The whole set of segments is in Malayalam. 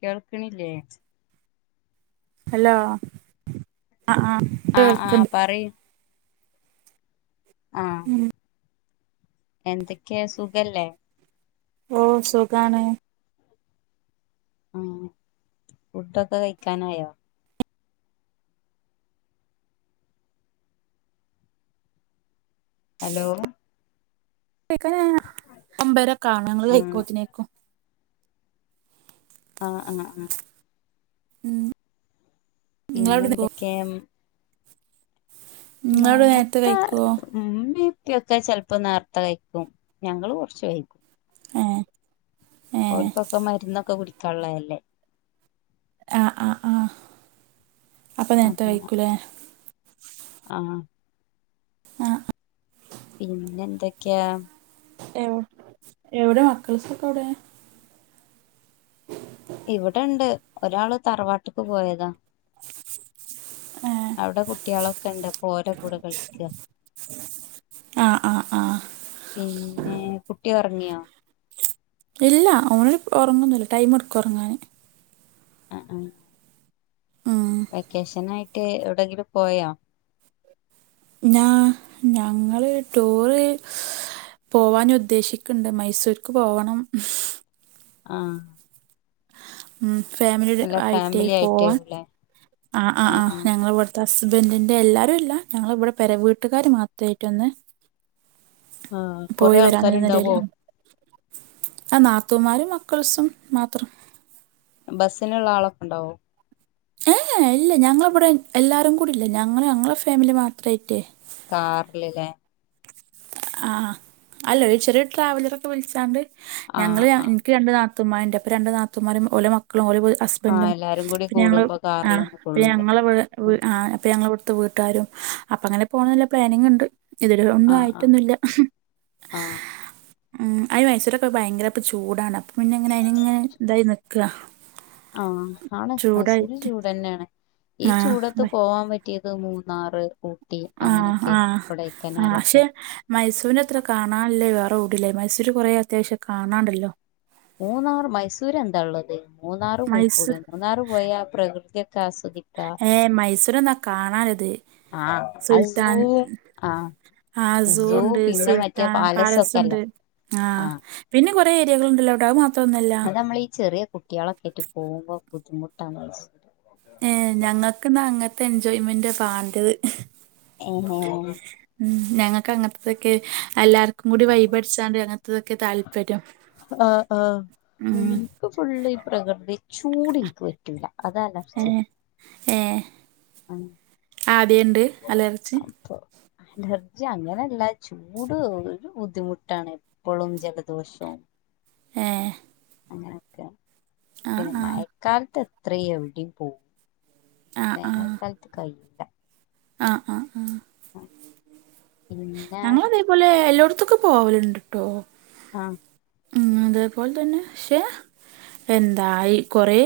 കേൾക്ക്‌ണില്ലേ ഹലോ ആഹ് ആഹ് ആഹ് ആഹ് പറയ് ആഹ് ഉം എന്തെക്കെ സുഖല്ലേ ഓഹ് സുഖാണ് ആഹ് ഫുഡൊക്കെ കയ്ക്കാനായോ ഹലോ കൈക്കാനായ ഒമ്പതരെക്കാവണം ഞങ്ങള് ആഹ് കഴിക്കുമ്പോത്തിനെയ് ആഹ് ആഹ് ആഹ് ഉം നിങ്ങളവിടെ പിന്നെന്തെക്കേം നിങ്ങളവിടെ നേരത്തെ നേർത്തേ കഴിക്കുവോ ഇമ്മീപ്പൊക്കെ ചെലപ്പോ നേർത്തെ കഴിക്കും ഞങ്ങള് കൊർച്ച് വൈകും ഏ ഏ ഓൽക്കൊക്കെ മര്ന്നൊക്കെ കുടിക്കാള്ളതല്ലേ ആഹ് ആഹ് ആ ഹ് അപ്പ നേര്ത്തെ അങ്ങനെ കഴിക്കൂലേ ആഹ് ആഹ് പിന്നെന്തെക്കെയാ എവ് എവ്ടെ മക്കൾസൊക്കെവ്ടെ ഇവടെണ്ട് ഒരാള് തറവാട്ട്ക്ക് പോയതാ അവടെ കുട്ട്യാളൊക്കെണ്ട്പ്പോ ഓലെ കൂടെ കളിക്കാ ആഹ് പിന്നെ കുട്ടി ഉറങ്ങിയോ? ഇല്ല ഒനോ ഉറങ്ങന്നുല്ല ടൈം എടുകും റങ്ങാൻ. അ അ ഉം വെക്കേഷനായിട്ട് എവിടെങ്കിലും പോയോ? ഞാ ഞങ്ങള് ടൂറ്. പോവാന് ഉദ്ദേശിക്കുണ്ട് മൈസൂർക്ക് പോവണം. ആഹ് ഉം ഫാമിലിയുടെ അല്ല ആയിട്ടേ ഫാമിലി പോവാൻ ആയിട്ടേവുല്ലേ ആ ആ ആഹ് ആ് ആഹ് ഞങ്ങവിടെ ഹസ്ബൻഡിന്റെ എല്ലാരും എല്ല ഞങ്ങൾ ഇവിടെ പേര വീട്ടുകാർ മാത്രമായിട്ട് ഒന്ന്. ആഹ് കൊറേ പോയി ആൾക്കാരുണ്ടാവോ വരാനില്ലയില് നാത്തൂമാരും മക്കൾസും മാത്രം. ബസ്സിനുള്ള ആളൊക്കെ ഉണ്ടാവോ? ഏ ഏ ഇല്ല ഞങ്ങളിവിടെ എല്ലാവരും കൂടി ഇല്ല ഞങ്ങൾ ഞങ്ങളെ ഫാമിലി മാത്രമായിട്ടേ. കാറിൽല്ലേ. ആ അല്ലോ ചെറിയ ട്രാവലറൊക്കെ വിളിച്ചാണ്ട് ഞങ്ങൾ. ആഹ് ആഹ് രണ്ട് നാതൂമാരുണ്ട്പ്പൊ രണ്ട് നാതൂമാര ഓലെ മക്കളും ഒ ആഹ് പ്പന്നും എല്ലാരും കൂടി പിന്നെ ഞങ്ങൾ കൂടുമ്പോ ആ കാറിലൊന്നും പിന്നെ കൊള്ളൂല ഞങ്ങള ഇവി ആഹ് ആ അപ്പൊ ഞങ്ങളവിടുതെ വീട്ടുകാരും അപ്പൊ അങ്ങനെ പോകണംന്നുള്ള പ്ലാനിങ് ഉണ്ട് ഇതിനോന്നും ആയി ആഹ് മൊന്നല്ല ആഹ് ഉം അ മയ്സൂരൊക്കെ ഭയങ്കര ഇപ്പ ചൂടാണ്പ്പോ പിന്നെങ്ങനെ അയിനി ഇങ്ങനെ ഇതായി നികാ. ആഹ് ആണ് മൈസൂര് ചൂട് തന്നെയാണ് ഈ ചൂടത്ത് ആഹ് പോവാൻ പറ്റി പറ്റിയത് മൂന്നാറ് ഊട്ടി ആഹ് അങ്ങനെയൊക്കെ കോ ടെ ക്കനാലൊക്കെ. മൈസൂരിനത്ര കാണാനില്ലേ വേറെ എവിടെയും ഇല്ല മൈസൂര് കുറേ അത്യാവശ്യം കാണാണ്ടല്ലോ. മൂന്നാർ മൈസൂർ എന്താ ഉള്ളത് മൂന്നാർ മൈസൂ പോയിക്കൂടെ. മൂന്നാറ് പോയാ പ്രകൃതിയൊക്കെ ആസ്വദിക്കാ. ഏഹ് മൈസൂർ എന്നാ കാണാൻ ഇളത്. ആഹ് അത് സൂ ആഹ് സു സൂ ഉണ്ട് പിന്നെ മറ്റേ സുൽത്താൻ പാലസ് പാലസൊക്കെല്ലേ ഉണ്ട് ആഹ്. പിനിം കുറെ എരിയകൾ ഉണ്ടല്ലോ അവിടെ അത് മാത്ര അത് നമ്മളീ ചെറിയ കുട്ടികളൊക്കെറ്റു പോകുമ്പോ ബുദ്ധിമുട്ടാ മൈസ് ഏ ഞങ്ങൾക്ക്ന്നാ അങ്ങനത്തെ എൻജോയ്മെന്റ് വാണ്ടത്. അ ഹ്. ഞങ്ങൾക്ക് അങ്ങനത്തതൊക്കെ എല്ലാർക്കും കൂടി വഴിബ്അഠിച്ചാണ്ട് അങ്ങനത്തതൊക്കെ താല്പര്യം. ആഹ് ആഹ്. ഉം എനിക്ക് ഫുള്ള് ഈ പ്രകൃതി ചൂട് എനിക്ക് പറ്റൂല്ല അത് അലർജി. ഏ. ആദ്യണ്ട് അലറജി. അപ്പൊ അലർജി അങ്ങനെയല്ല ചൂട് ഒരു ബുദ്ധിമുട്ടാണ്. എപ്പോഴും ജലദോഷവും. ഏ. അങ്ങനെയൊക്കെ പിന്നെ ആഹ് മഴക്കാലത്ത് എത്ര എവിടെയും പോവും. ആഹ് ആഹ് വേനാൽക്കാലത്ത് കയ്യൂല. ആഹ് ആഹ് ആഹ്. പിന്നെ. തുപോലെ എല്ലോടത്തക്കും പോവലുണ്ട് ട്ടോ. അഹ് ഉം അതേപോലെ തന്നെ പക്ഷെ എന്തായി കൊറേ.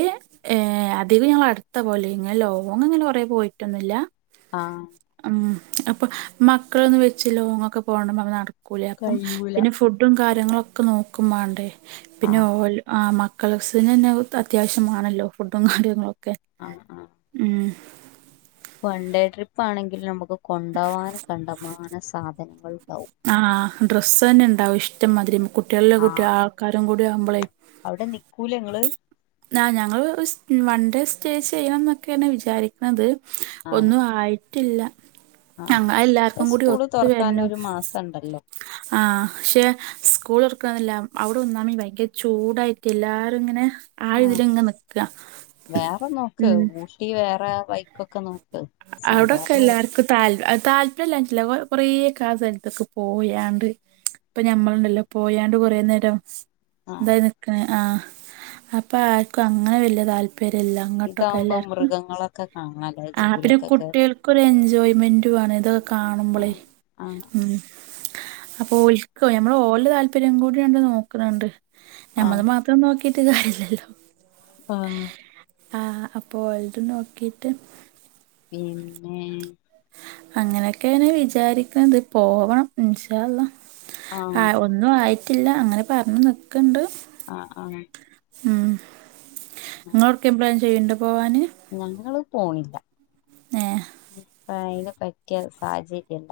ഏഹ് അതികും ഞാ വട്ത്ത പോലെ ഇങ്ങ ലോങ് അങ്ങനെ കൊറേ പോയിട്ടൊന്നുല്ല. ആഹ്. അപ്പം മക്കളൊന്ന് വെച്ച് ലോങ്ങൊക്കെ പോണത് നടക്. കുളിയപ്പം കഴിയൂല പിന്നെ ഫുഡും കാര്യങ്ങളൊക്കെ നോക്കും മാണ്ടേ പിന്നെ ആഹ് ഓല് ആ മ- ക്കളസിന് അത്യാവശ്യമാണല്ലോ ഫുഡും കാര്യങ്ങളൊക്കെ അഹ് അഹ് ഉം വൺ ഡേ ട്രിപ്പ് ആണെങ്കിലു നമക്ക് കൊണ്ടോവാന് കണ്ടമാനം സാധനങ്ങള് ഇണ്ടാവും. ആഹ് ഡ്രസ്സെന്നെ ഇണ്ടാവും ഇഷ്ടംമാതിരി കുട്ട്യേളി ല്ല കുട്ടി ആൾക്കാരും കൂടി ആകുമ്പളെ. ഔടെ നിക്കൂലെ ഇങ്ങള്. ആഹ് ഞങ്ങള് വൺ ഡേ സ്റ്റേ ചെയ്യെണ ന്നൊക്കേണ് വിചാരി- ന്നത് ആഹ് ഒന്നു ആയിട്ടില്ല അ ആഹ് എല്ലാർക്കും കൂടി ഒത്തു വര്ണം. കണ്ടല്ലോ ആഹ് പഷെ സ്കൂളൊറ്ക്ക്ണ്ന്ന്ല്ല അവിടെ ഒന്നാമ ഭയങ്കര ചൂടായിട്ട് എല്ലാരു ഇങ്ങനെ. ആ ആഹ് തിലിങ്ങ് നിക്ക ഉം ട്ടിവേറെ വൈക്കൊക്കെ നോ- ഔടൊക്കെ എല്ലാർക്കു താല് താല്പര്യംല്ലാഞ്ഞിറ്റല്ല കൊറേക്കെ ആ സ്ഥലത്ത്ക്ക് പോയാണ്ട്. ഇപ്പ ഞമ്മള്ണ്ടല്ലോ പോയാണ്ട് കൊറേ നേരം ആഹ് ഇതായി നിക്ക്ണ് ആഹ് അപ്പൊ ആർക്കും അങ്ങനെ വല്യ താൽ- പെരല്ല അങ്ങട്ടൊക്കെല്ലാർക്കും ക്കെ കാണൽ ആ പിന്നെ കുട്ട്യേൾക്കൊരു എൻജോയ്മെന്റ് വേണം. ഇതൊക്കെ കാണുമ്പളേ ആഹ് ആഹ് ഉം. അപ്പൊ ഒൽക്കൊ ഞമ്മള് ഓലെ താല്പര്യം കൂടിങ്ങട്ട് നോക്ക്ണ് ഇണ്ട് ആഹ് ഞമ്മള് മാത്രം നോക്കീട്ട് കാര്യ ഇല്ലല്ലോ ആഹ് ആഹ് അപ്പോ ഓല്ത് നോക്കീട്ട് ഇന്നെ ഏഹ് അങ്ങനൊക്കേണ് വിചാരിക്ക്ണത്. പോവണം ഇൻശാ അല്ലാഹ് ആഹ് ഒന്നു ആയിട്ടില്ല അങ്ങനെ പറഞ് നിക്ക്ണ്ട്. ആഹ് അഹ് ഉം ഇങ്ങളൊട്ക്കേ പ്ലാൻ ചെയ്യുണ്ടോ പോവാന്. ഞങ്ങള് പോണ്ല്ല. ഏ ഇപയിന് പറ്റ്യ സാഹചര്യല്ല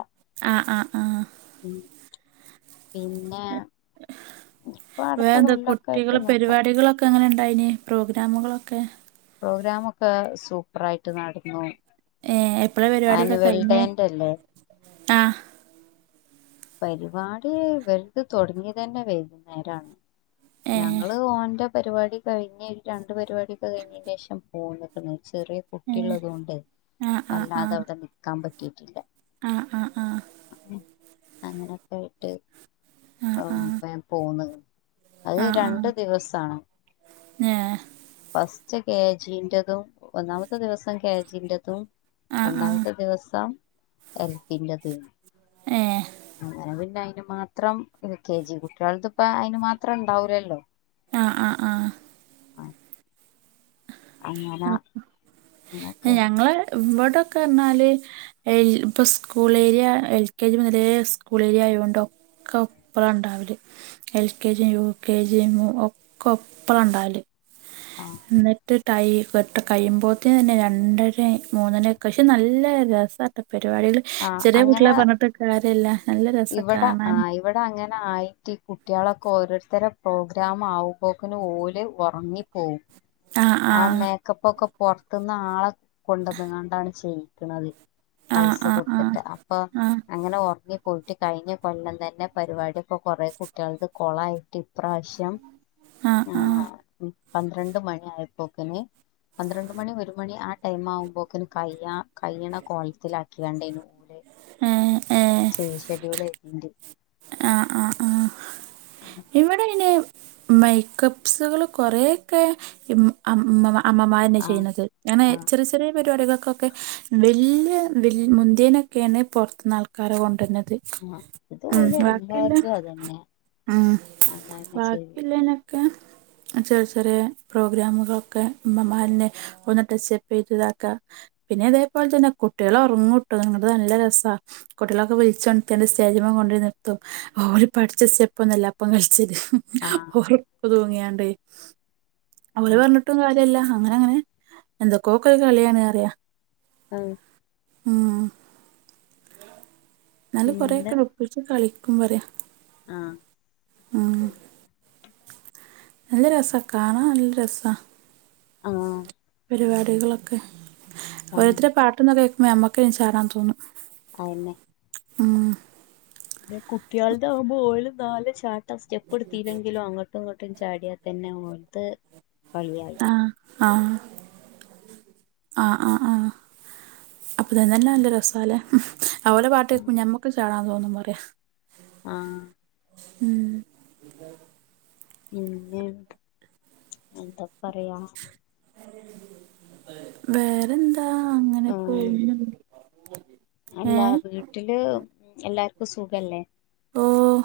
ആഹ് ആഹ് ആഹ് ഉം പിന്നെ ഇപ്പൊ അടുത്ത വേന്ത കൊല്ലൊക്കെ ആയിട്ട് കുട്ടികളെ നോക്കാം പരിപാടികളൊക്കെ എങ്ങനെണ്ടായിനി പ്രോഗ്രാമുകളൊക്കെ പ്രോഗ്രാമൊക്കെ സൂപ്പറായിട്ട് നട്ന്നു. ഏ എപ്പളാ ആനുവൽ ഡേന്റെല്ലേ ആഹ് പരിപാടി ഇവൽത് തൊടങ്ങിയ തന്നെ വൈകുന്നേരാണ് ഏ ഞങ്ങള് ഓന്റ പ് പരിപാടി കഴിഞ് രണ്ട് പരിപാട്യാെക്കെ കഴിഞ്ഞേന്റേഷം പോന്ന്ക്ക്ണ് ചെറിയ. ഏ കുട്ടിള്ളതോണ്ട് ആ വല്ലാതെ അവിടെ നിക്കാൻ പറ്റീട്ടില്ല. ആഹ് ആഹ് ആഹ് അങ്ങനൊക്കായിട്ട് ആ വേം പോന്ന്ക്ക്ണ് അത് ആ ആ ആ രണ്ട് ദിവസാണ് ഏ ഫസ്റ്റ് കെജിൻ്റെതും ഒന്നാമത്തെ ദിവസം കെജിൻ്റെതും. ആ ആ രണ്ടാമത്തെ ദിവസം എൽപ്പിൻ്റെതും ഏനി. ഏഹ്. അങ്ങനെ പിന്നെ അയിന് മാത്രം കെ ജി കുട്ടിയാള്ത് പ്പ അയിന് മാത്രം ണ്ടാവൂലല്ലോ. ആഹ് ആഹ് ആഹ് അങ്ങനെ ആഹ് അങ്ങനൊക്കെ ഞങ്ങള് ഇവടൊക്കർഞാല് എൽ ഇപ്പ school area L K G മുതലേ സ്കൂൾ ഏരിയ ആയോണ്ടോ. ക്കൊപ്പളാ ണ്ടാവൽ L K gym U K gym ഒക്കെ ഒപ്പളാ ണ്ടാവല് ആ ന്ന് ടൈ പത്ത കയ്യുമ്പോത്തിനെന്നെ രണ്ടരേ മൂന്നണിയൊക്കെ ക്ഷെ നല്ല രസട്ട പരിപാടിയൾ ആ ചെറിയ കുട്ട്യാള പർഞ്ഞിട്ട് കാര്യല്ല. നല്ല രസാ ഇവടെ കാണാൻ ആയു ഇവടെ അങ്ങനെ ആയിട്ട് കുട്ട്യളൊക്കെ ഓരോര്ത്തരെ പ്രോഗ്രാം ആവുമ്പോക്കിന് ഓല് ഒറങ്ങി പോവും ആഹ് ആ ആഹ് മേക്കപ്പൊക്കെ പൊർത്ത്ന്ന് ആളെ കൊണ്ടന്ന്കാണ്ടാണ് ചെയ്യിക്കണത്. ആഹ് പൈസ ആഹ് കൊട്ത്തിട്ട് അപ്പൊ ആഹ് അങ്ങനെ ഒർങ്ങി കഴിഞ്ഞ കൊല്ലം തന്നെ പരിപാടി ഒക്കെ കൊറേ കുട്ട്യള്ത് കൊളായിട്ട് ഇപ്രാവശ്യം ആഹ് ആഹ് ആഹ് പന്ത്രണ്ട് മണി ആയപ്പൊക്കിന് പന്ത്രണ്ട് മണി ഒരു മണി ആ ടൈം ആകുമ്പോക്കന് കയ്യ കയ്യണ കോല്ത്തിലാക്കികാണ്ടെനു ഏഹ് ഷെയ് ഷെഡ്യൂൾ ണ്ട് ആഹ് ആഹ് ആഹ് ആഹ് ഇവടെ അയിന് മേക്കപ്സുകൾ കൊറേക്കെ ഇം അം മ്മ മാ അമ്മമാരന്നെ ആഹ് ചെയ്യ്ന്നത് ഞാനെ ചെറു ചെറ്യേ പരിപാടികക്കൊക്കെ വല്യ വെ മുന്തിയേനക്കെണ് പൊർത്ത്ന്ന് ആൾക്കാരെ കൊണ്ടര്ണത്. ആഹ് ഇത് ഉം ഓല് വാക്കില്ല എല്ലാര്തും അതന്നെ ഉം അങ്ങനെ ചെയ്യും വാക്കില്ലേനൊക്കെ ചെറി ചെറിയേ പ്രോഗ്രാമുകളൊക്കെ ഇമ്മമാരന്നെ ഒന്ന് ടച്ചപ്പെയ്താക്ക പിന്നെ അതേപോലെ തന്നെ കുട്ട്യാൾ ഒർങ്ങു ട്ടോ ന്നട്ട് നല്ല രസ കുട്ട്യളൊക്കെ വ്ള്ച്ചോണ്ത്തിയാണ്ട് സ്റ്റേജ്മെ കൊ നിർത്തും ഓര് പഠിച്ച സ്റ്റെപ് ഒന്നുല്ല അപ്പം കൾച്ചല് ഓർ ആഹ് ക്ക് തൂങ്ങിയാണ്ടേ ഓലെ ആഹ് പർഞ്ഞ്ട്ടും കാര്യല്ല അങ്ങനെ ങ്ങനെ എന്തക്കൊക്കെ കളിയാണ് അറിയ ആഹ് ആഹ് ന്നാലും കൊറെക്കെ പിന്നെ പ്പിച്ചു കളിക്കും പറ്യ. ആഹ് ആഹ് നല്ല രസ കാണാ നല്ല രസാ ആഹ് പരിപാടികളൊക്കെ ആഹ് ഓരോര്ത്തരെ പാട്ടൊന്നു കേക്കുമ്പോ ഞമ്മക്കെന്നെ ചാടാൻ തോന്നും. അഹന്നെ ആഹ് [unintelligible] കുട്ട്യാളത് ആവുമ്പോ ഓല് നാല് ചാട്ടം സ്റ്റെപ്പ് എട്ത്തില്ലെങ്കിലും അങ്ങട്ടും ങ്ങ ട്ടും ചാടിയാ തന്നെ ഓൽത് കളിയായി. ആഹ് ആഹ് ആഹ് ആഹ് ആഹ് അപ്പ തന്നെ ന്നെ നല്ല രസാല്ലേ ഓലെ പാട്ടേക്കു ഞമ്മക്ക് ചാടാ തോന്നും പറ്യ. ആഹ് ഉം പിന്നെ എന്താ പറയാ. വേറെന്താ അങ്ങനെ ആഹ് [unintelligible] അല്ല ഏഹ്? വീട്ട്ല് എല്ലാർക്കും സുഖല്ലേ? ഓഹ്.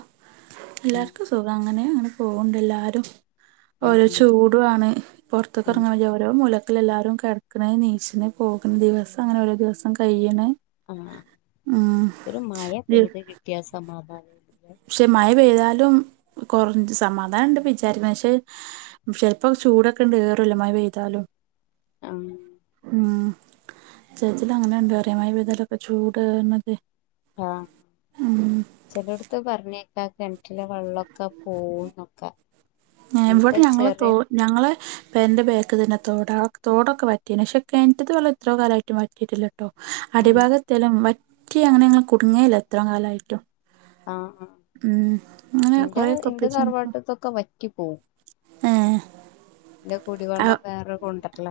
ഉം എല്ലാർക്കും സുഖ അങ്ങനെ ങ്ങനെ പോവ്ണ്ട് എല്ലാരും. ആഹ് ഒരോ ആഹ് ചൂടു ആണ് പൊർത്ക്ക് ആഹ് എർങ്ങാൻ വയ്യ ഓരോ മൂല ക്കളെല്ലാരും കെടക്കണ് നീച്ച്ണ് പോകണ് ദിവസം അങ്ങനെ ഓരോ ദിവസം കയ്യണ് ആഹ് ഒരു മഴ പെയ്ത് കിട്ട്യാ സമാധാനം പക്ഷെ മഴ പെയ്താലും കൊറ സമാധാനണ്ട് വിചാരിക്കണ് പക്ഷെ ചെൽപ്പോ ചൂടൊക്കെണ്ട് ഏറുവല്ലോ മഴപെയ്താലും അം ഉം ചേച്ചല് അങ്ങനെണ്ട്റ മഴപെയ്താലൊക്കെ ചൂട് ആഹ് ചെലോട്ത്ത് പർഞ്ഞേക്കാ കെൻറ്റിലെവെള്ളൊക്കെ പോവൂനൊക്കെ ഇവിടെ ഞങ്ങള് തോ ഞങ്ങള് പെര്ൻ്റെ ബേക്ക് തന്നെ തോടാ തോടൊക്കെ വറ്റിനെ ക്ഷെ കെൻറ്റ്തവെള്ള ഇത്രോ കാലായിട്ടും വറ്റിട്ടില്ല ട്ടൊ ആഹ് അടിഭാഗത്തിയാലും വറ്റി അങ്ങനെങ്ങ കുടുങ്ങേല്ല ഇത്രോംകാലായിട്ടും ആഹ് ആഹ് ഉം അങ്ങനെ കൊറെയൊക്കെ ഒപ്പിച്ചണ്ട് പോവും ക്കെ വറ്റിപ്പോവും ഏഹ് ന്റെ കുടിവെള്ളം വേറെ കൊണ്ടർല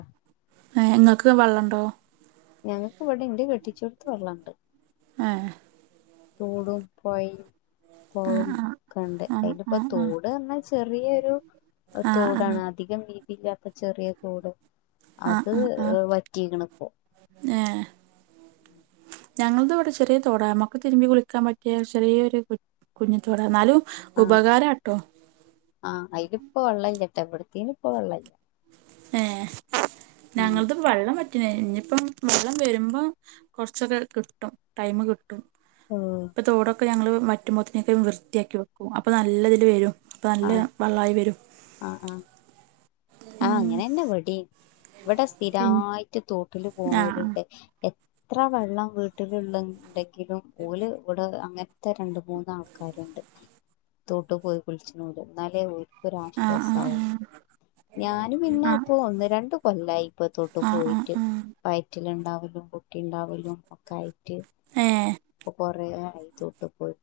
ഏഹ് ഇങ്ങക്ക്‌ വെള്ളണ്ടോ ഞങ്ങക്ക് ഇവിടെ ഇന്റെ കെട്ടിചോട്ത്ത് വെള്ളണ്ട് ഏഹ് തോടും പൊയിം കോളോം ആഹ് ക്കെണ്ട് ആഹ് അയിലിപ്പ ആഹ് ആഹ് തോട് എന്നാ ചെറിയൊരു ആഹ് തോടാണ് ആഹ് അധികം വീതില്ലാത്ത ചെറിയതോട് ആഹ് അത് ആഹ് ആഹ് ആഹ് വറ്റിക്കണ് പ്പോ ഏഹ് ഞങ്ങൾത്വ്ടെ ചെറിയ തൊടാ നമ്മക്ക് തിരുമ്പി കുളിക്കാൻ പറ്റിയ ചെറിയൊരു കു കുഞ്ഞിത്തോട ന്നാലും ഉപകാരാട്ടോ ആ അയിലിപ്പൊ വെള്ളല്ലട്ടോ ഇവിടത്തേൽപ്പോ വെള്ളല്ല ഏഹ് ആഹ് ഞങ്ങൾതും വെള്ളംവറ്റ്ണെ ഇനിപ്പം വെള്ളം വെരുമ്പോ കൊർച്ചൊക്കെ കിട്ടും ടൈമ്കിട്ടും ആഹ് തോടൊക്കെ ഞങ്ങള് വറ്റുമോത്തിനേക്ക്‌ വൃത്തിയാക്കി വെക്കും അപ്പൊ നല്ലതില് വെരും. അപ്പ നല്ല വെള്ളായിവെരും ആഹ് ആഹ് ആ ഉം അങ്ങനെന്നെ വെടിം ഇവിടെ പിൻ സ്ഥിരായിട്ട് തോട്ടില് ആഹ് പോണൊരുണ്ട് എ ത്ര വെള്ളം വീട്ടിലുള്ളണ്ടെ ങ്കിലും ഓല് ഇവിടെ അങ്ങൻത്തെ രണ്ട് മൂന്ന് ആൾക്കാര്ണ്ട് തോട്ടു പോയി കുളിചുനൊരു എന്നാലേ ഓൽക്കൊരു ആഹ് ആഹ് ആശ്വാസാവൂ ഞാന് പിന്നെ ആഹ് ഇപ്പൊ ഒന്നുരണ്ടുകൊല്ലായി ഇപ്പെ തൊട്ടു ആഹ് ആഹ് ആഹ് ആഹ് പോയിട്ട് ആഹ് വൈറ്റിലുണ്ടാവുന്ന മുൻപ് ട്ടിണ്ടാവലും ഒക്കെ ആയിട്ടു ഏഹ് ഇപ്പൊ കൊറേ ആയി തോട്ട്പോയി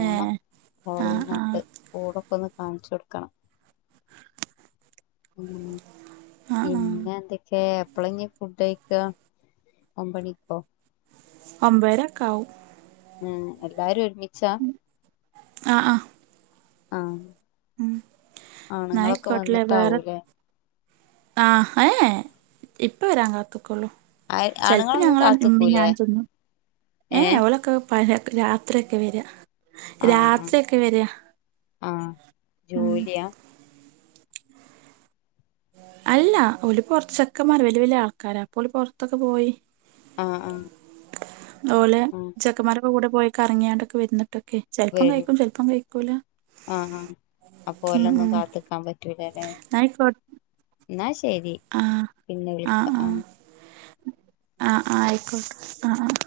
ഏ ആഹ് ആഹ് ഓളികൊണ്ട് ഓടൊക്കെന്ന് കാണിച്ചൊടുക്കണം. ഉം ആഹ് ആഹ് പിന്നെന്തെ എപ്പളെഞ്ഞി ഫുഡഴിക്ക ഒമ്പണിക്കോ ഒമ്പേരകാവും ഉം എല്ലാരുഒരുമിച്ച ആഹ് ആഹ് ആഹ് ഉം ആണുങ്ങളൊക്കെ ന്നായിക്കോട്ട്ലെ വന്നിട്ടാവൂലേ ആ യേ യേ ഇപ്പവരാൻ കാത്ത്ക്കൊള്ളൂ ആഹ് ചെൽപ ആണുങ്ങളൊന്നും ഞങ്ങള കാത്ത്ക്കൂലേ ഇമ്മിഞാനും തിന്നും ഏ ഏഹ് ഏ ഓലൊക്കെ പരക് രാത്രിയൊകെവെര ആഹ് ആഹ് ആഹ് ഉം ജോലിയാ അല്ല ഒല് പൊർ ച്ചക്കെമ്മാരാ വല്ല്യ വല്ല്യ ആൾക്കാര അപ്പൊ പൊർത്തൊക്കെപോയി ആഹ് ആഹ് ഓല് ആഹ് ചെ ക്കമാരൊക്കെ കൂടെ പോയി കറങ്ങിയോഡോ ക്കെ വരുന്നിട്ടൊക്കെ. വരും ആആ അപ്പോലൊന്നും കാത്തിക്കാൻ പറ്റൂലല്ലേ. ആയിക്കോട്ടെ. ന്നാ ശെരി ആഹ് ആഹ് ആഹ് ആഹ് ആഹ് ആയിക്കോട്ടെ ആഹ് ആഹ്